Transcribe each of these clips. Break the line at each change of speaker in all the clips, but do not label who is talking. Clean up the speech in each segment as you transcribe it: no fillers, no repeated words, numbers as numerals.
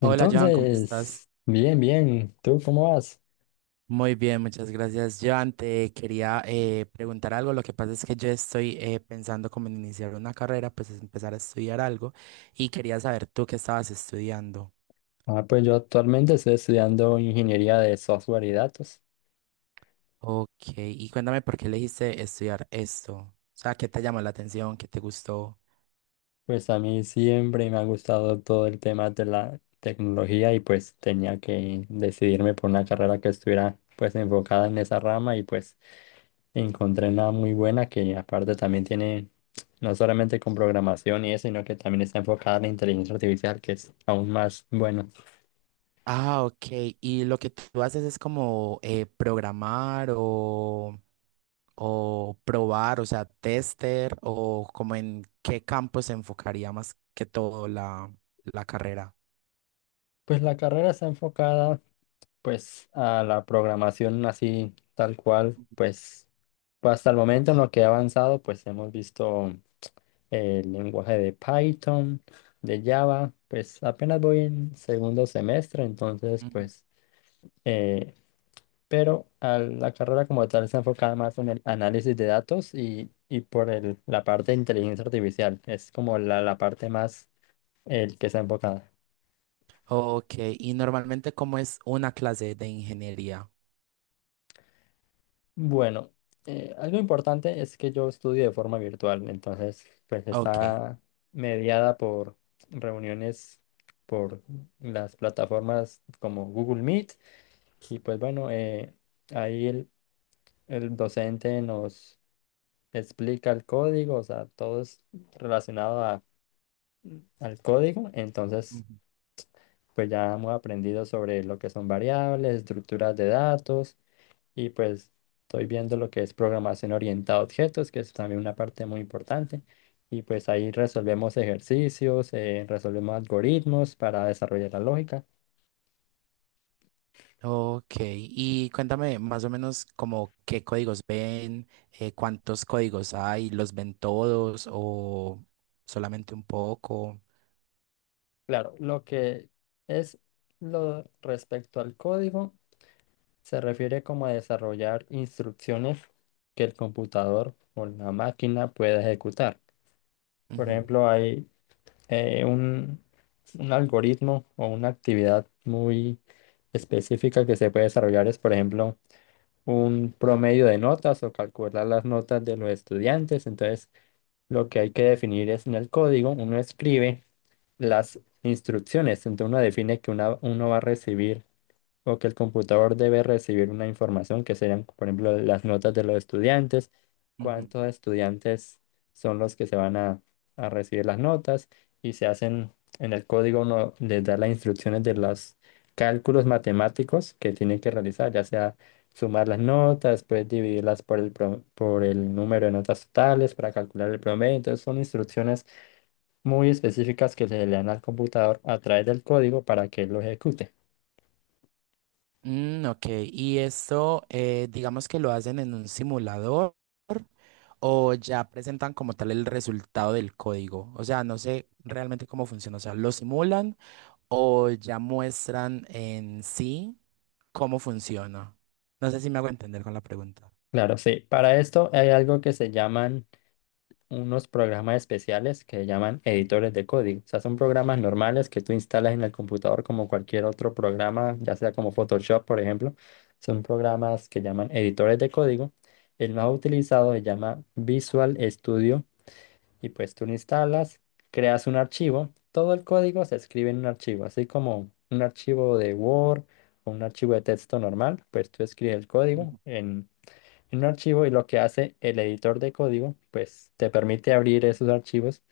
Hola, Joan, ¿cómo estás?
Entonces, bien, bien. ¿Tú cómo vas?
Muy bien, muchas gracias. Joan, te quería preguntar algo. Lo que pasa es que yo estoy pensando como en iniciar una carrera, pues es empezar a estudiar algo y quería saber tú qué estabas estudiando.
Ah, pues yo actualmente estoy estudiando ingeniería de software y datos.
Ok, y cuéntame por qué elegiste estudiar esto. O sea, ¿qué te llamó la atención? ¿Qué te gustó?
Pues a mí siempre me ha gustado todo el tema de la tecnología y pues tenía que decidirme por una carrera que estuviera pues enfocada en esa rama y pues encontré una muy buena que aparte también tiene no solamente con programación y eso, sino que también está enfocada en la inteligencia artificial, que es aún más bueno.
Ah, ok. ¿Y lo que tú haces es como programar o...? O probar, o sea, tester, o como en qué campo se enfocaría más que todo la carrera.
Pues la carrera está enfocada pues a la programación así tal cual, pues pues, hasta el momento en lo que he avanzado, pues hemos visto el lenguaje de Python, de Java, pues apenas voy en segundo semestre, entonces
Ujú.
pues, eh, pero a la carrera como tal está enfocada más en el análisis de datos y por el, la parte de inteligencia artificial, es como la parte más el que está enfocada.
Ok, y normalmente cómo es una clase de ingeniería.
Bueno, algo importante es que yo estudio de forma virtual, entonces pues
Ok.
está mediada por reuniones por las plataformas como Google Meet y pues bueno, ahí el docente nos explica el código, o sea, todo es relacionado a- al código, entonces
Ujú.
pues ya hemos aprendido sobre lo que son variables, estructuras de datos. Y pues estoy viendo lo que es programación orientada a objetos, que es también una parte muy importante. Y pues ahí resolvemos ejercicios, resolvemos algoritmos para desarrollar la lógica.
Ok. Y cuéntame más o menos como qué códigos ven, cuántos códigos hay, los ven todos o solamente un poco.
Claro, lo que es lo respecto al código se refiere como a desarrollar instrucciones que el computador o la máquina pueda ejecutar. Por
Ujú.
ejemplo, hay eh, un, un algoritmo o una actividad muy específica que se puede desarrollar es, por ejemplo, un promedio de notas o calcular las notas de los estudiantes. Entonces, lo que hay que definir es en el código, uno escribe las instrucciones, entonces uno define que una- uno va a recibir o que el computador debe recibir una información que serían, por ejemplo, las notas de los estudiantes,
Ujú.
cuántos estudiantes son los que se van a recibir las notas y se hacen en el código, uno les da las instrucciones de los cálculos matemáticos que tienen que realizar, ya sea sumar las notas, después dividirlas por el, pro- por el número de notas totales para calcular el promedio. Entonces son instrucciones muy específicas que se le dan al computador a través del código para que lo ejecute.
Mm, ok, y esto digamos que lo hacen en un simulador o ya presentan como tal el resultado del código. O sea, no sé realmente cómo funciona. O sea, lo simulan o ya muestran en sí cómo funciona. No sé si me hago entender con la pregunta.
Claro, sí. Para esto hay algo que se llaman unos programas especiales que llaman
Ujú,
editores de código. O sea, son programas normales que tú instalas en el computador como cualquier otro programa, ya sea como Photoshop, por ejemplo. Son programas que llaman editores de código. El más utilizado se llama Visual Studio y pues tú lo instalas, creas un archivo. Todo el código se escribe en un archivo, así como un archivo de Word o un archivo de texto normal. Pues tú escribes el código
ujú.
en un archivo y lo que hace el editor de código, pues te permite abrir esos archivos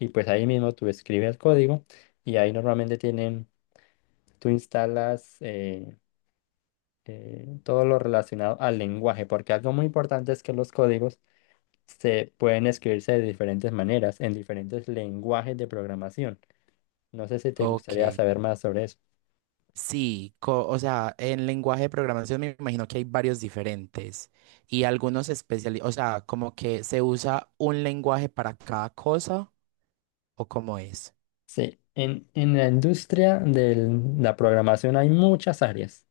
y pues ahí mismo tú escribes el código y ahí normalmente tienen, tú instalas todo lo relacionado al lenguaje, porque algo muy importante es que los códigos se pueden escribirse de diferentes maneras, en diferentes lenguajes de programación. No sé si te
Ok,
gustaría saber más sobre eso.
sí, co- o sea, en lenguaje de programación me imagino que hay varios diferentes y algunos especializados, o sea, como que se usa un lenguaje para cada cosa o cómo es.
Sí, en la industria de la programación hay muchas áreas.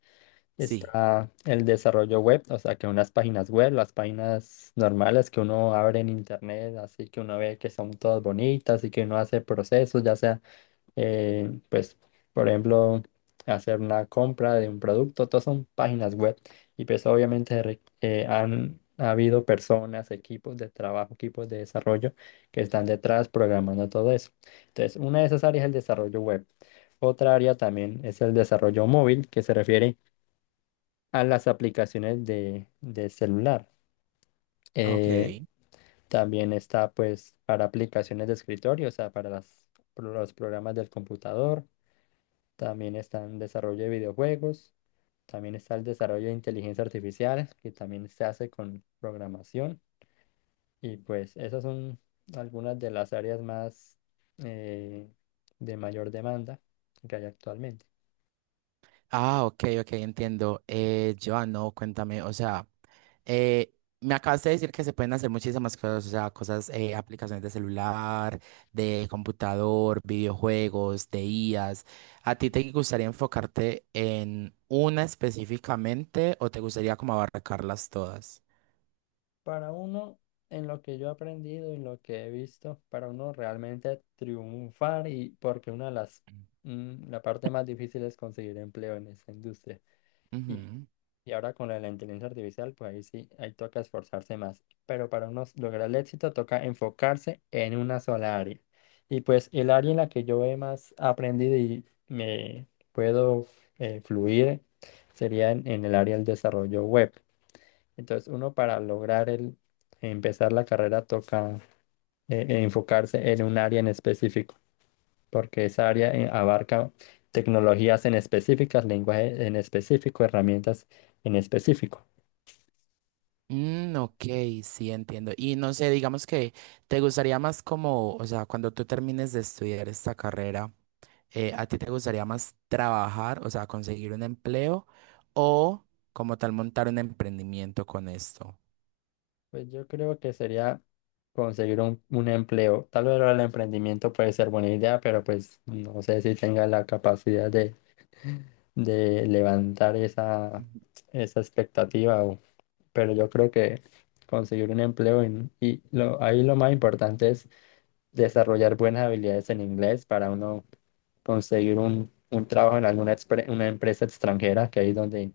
Sí,
Está el desarrollo web, o sea, que unas páginas web, las páginas normales que uno abre en internet, así que uno ve que son todas bonitas y que uno hace procesos, ya sea, pues, por ejemplo, hacer una compra de un producto, todas son páginas web. Y pues obviamente re- han ha habido personas, equipos de trabajo, equipos de desarrollo que están detrás programando todo eso. Entonces, una de esas áreas es el desarrollo web. Otra área también es el desarrollo móvil, que se refiere a las aplicaciones de celular.
ok.
Eh, también está pues para aplicaciones de escritorio, o sea, para las, pro- los programas del computador. También está en desarrollo de videojuegos. También está el desarrollo de inteligencia artificial, que también se hace con programación. Y pues esas son algunas de las áreas más eh, de mayor demanda que hay actualmente.
Ah, ok, ok, entiendo. Joan, no, cuéntame, o sea, eh, me acabas de decir que se pueden hacer muchísimas cosas, o sea, cosas, aplicaciones de celular, de computador, videojuegos, de IAs. ¿A ti te gustaría enfocarte en una específicamente o te gustaría como abarcarlas todas?
Para uno, en lo que yo he aprendido y lo que he visto, para uno realmente triunfar y porque una de las, mm, la parte más difícil es conseguir empleo en esta industria. Y,
Ujú.
y ahora con la de la inteligencia artificial, pues ahí sí, ahí toca esforzarse más. Pero para uno lograr el éxito toca enfocarse en una sola área. Y pues el área en la que yo he más aprendido y me puedo fluir sería en el área del desarrollo web, entonces, uno para lograr el empezar la carrera toca enfocarse en un área en específico, porque esa área abarca tecnologías en específicas, lenguaje en específico, herramientas en específico.
Mm, ok, sí, entiendo. Y no sé, digamos que te gustaría más como, o sea, cuando tú termines de estudiar esta carrera. Eh, ¿a ti te gustaría más trabajar, o sea, conseguir un empleo o como tal montar un emprendimiento con esto?
Pues yo creo que sería conseguir un empleo. Tal vez el emprendimiento puede ser buena idea, pero pues no sé si tenga la capacidad de levantar esa,
Ujú.
esa expectativa o pero yo creo que conseguir un empleo en- y lo, ahí lo más importante es desarrollar buenas habilidades en inglés para uno conseguir un trabajo en alguna expre- una empresa extranjera, que ahí es donde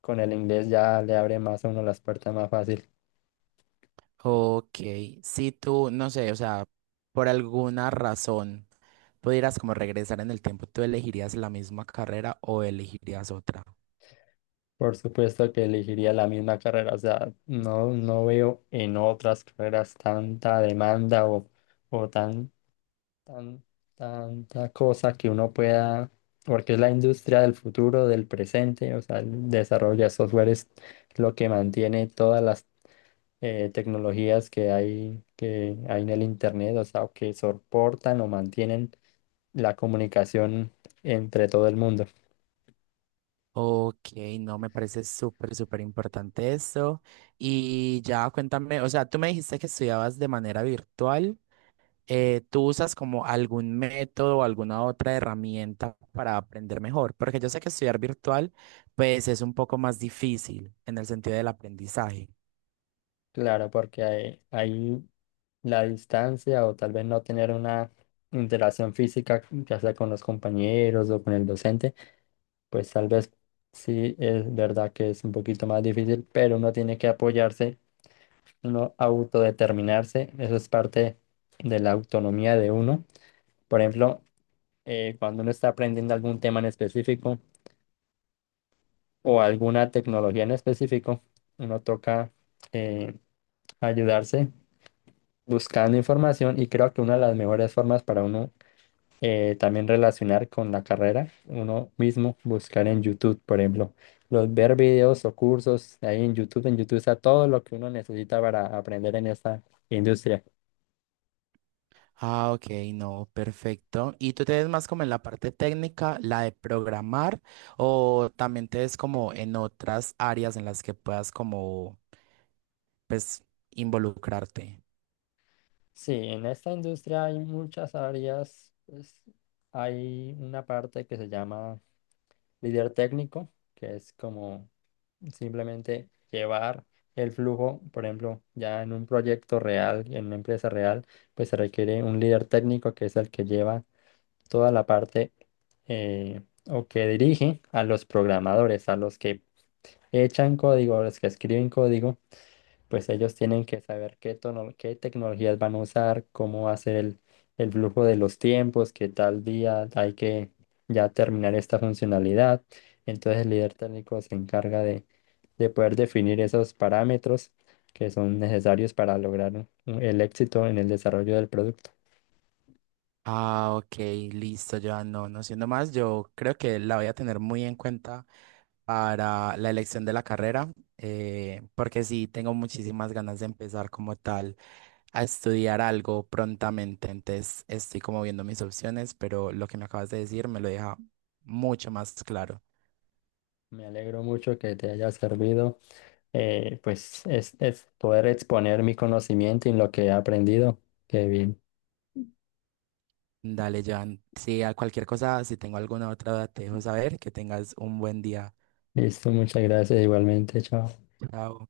con el inglés ya le abre más a uno las puertas más fácil.
Ok, si tú, no sé, o sea, por alguna razón pudieras como regresar en el tiempo, ¿tú elegirías la misma carrera o elegirías otra?
Por supuesto que elegiría la misma carrera, o sea, no, no veo en otras carreras tanta demanda o tan tan- tanta cosa que uno pueda, porque es la industria del futuro, del presente, o sea, el desarrollo de software es lo que mantiene todas las tecnologías que hay en el Internet, o sea, que soportan o mantienen la comunicación entre todo el mundo.
Ok, no, me parece súper, súper importante eso. Y ya cuéntame, o sea, tú me dijiste que estudiabas de manera virtual. Eh, ¿tú usas como algún método o alguna otra herramienta para aprender mejor? Porque yo sé que estudiar virtual, pues es un poco más difícil en el sentido del aprendizaje.
Claro, porque hay la distancia o tal vez no tener una interacción física, ya sea con los compañeros o con el docente pues tal vez sí es verdad que es un poquito más difícil, pero uno tiene que apoyarse, uno autodeterminarse, eso es parte de la autonomía de uno. Por ejemplo, cuando uno está aprendiendo algún tema en específico o alguna tecnología en específico, uno toca eh, ayudarse buscando información y creo que una de las mejores formas para uno también relacionar con la carrera, uno mismo buscar en YouTube, por ejemplo, los, ver videos o cursos ahí en YouTube. En YouTube está todo lo que uno necesita para aprender en esta industria.
Ah, ok, no, perfecto. ¿Y tú te ves más como en la parte técnica, la de programar, o también te ves como en otras áreas en las que puedas como pues, involucrarte?
Sí, en esta industria hay muchas áreas. Pues, hay una parte que se llama líder técnico, que es como simplemente llevar el flujo, por ejemplo, ya en un proyecto real, en una empresa real, pues se requiere un líder técnico que es el que lleva toda la parte eh, o que dirige a los programadores, a los que echan código, a los que escriben código, pues ellos tienen que saber qué, tono- qué tecnologías van a usar, cómo va a ser el flujo de los tiempos, que tal día hay que ya terminar esta funcionalidad. Entonces el líder técnico se encarga de poder definir esos parámetros que son necesarios para lograr un- el éxito en el desarrollo del producto.
Ah, ok, listo, ya no, no siendo más, yo creo que la voy a tener muy en cuenta para la elección de la carrera, porque sí, tengo muchísimas ganas de empezar como tal a estudiar algo prontamente, entonces estoy como viendo mis opciones, pero lo que me acabas de decir me lo deja mucho más claro.
Me alegro mucho que te haya servido, pues es poder exponer mi conocimiento y lo que he aprendido. Qué bien.
Dale, Joan, si a cualquier cosa, si tengo alguna otra duda, te dejo saber, que tengas un buen día.
Listo, muchas gracias igualmente, chao.
Chao.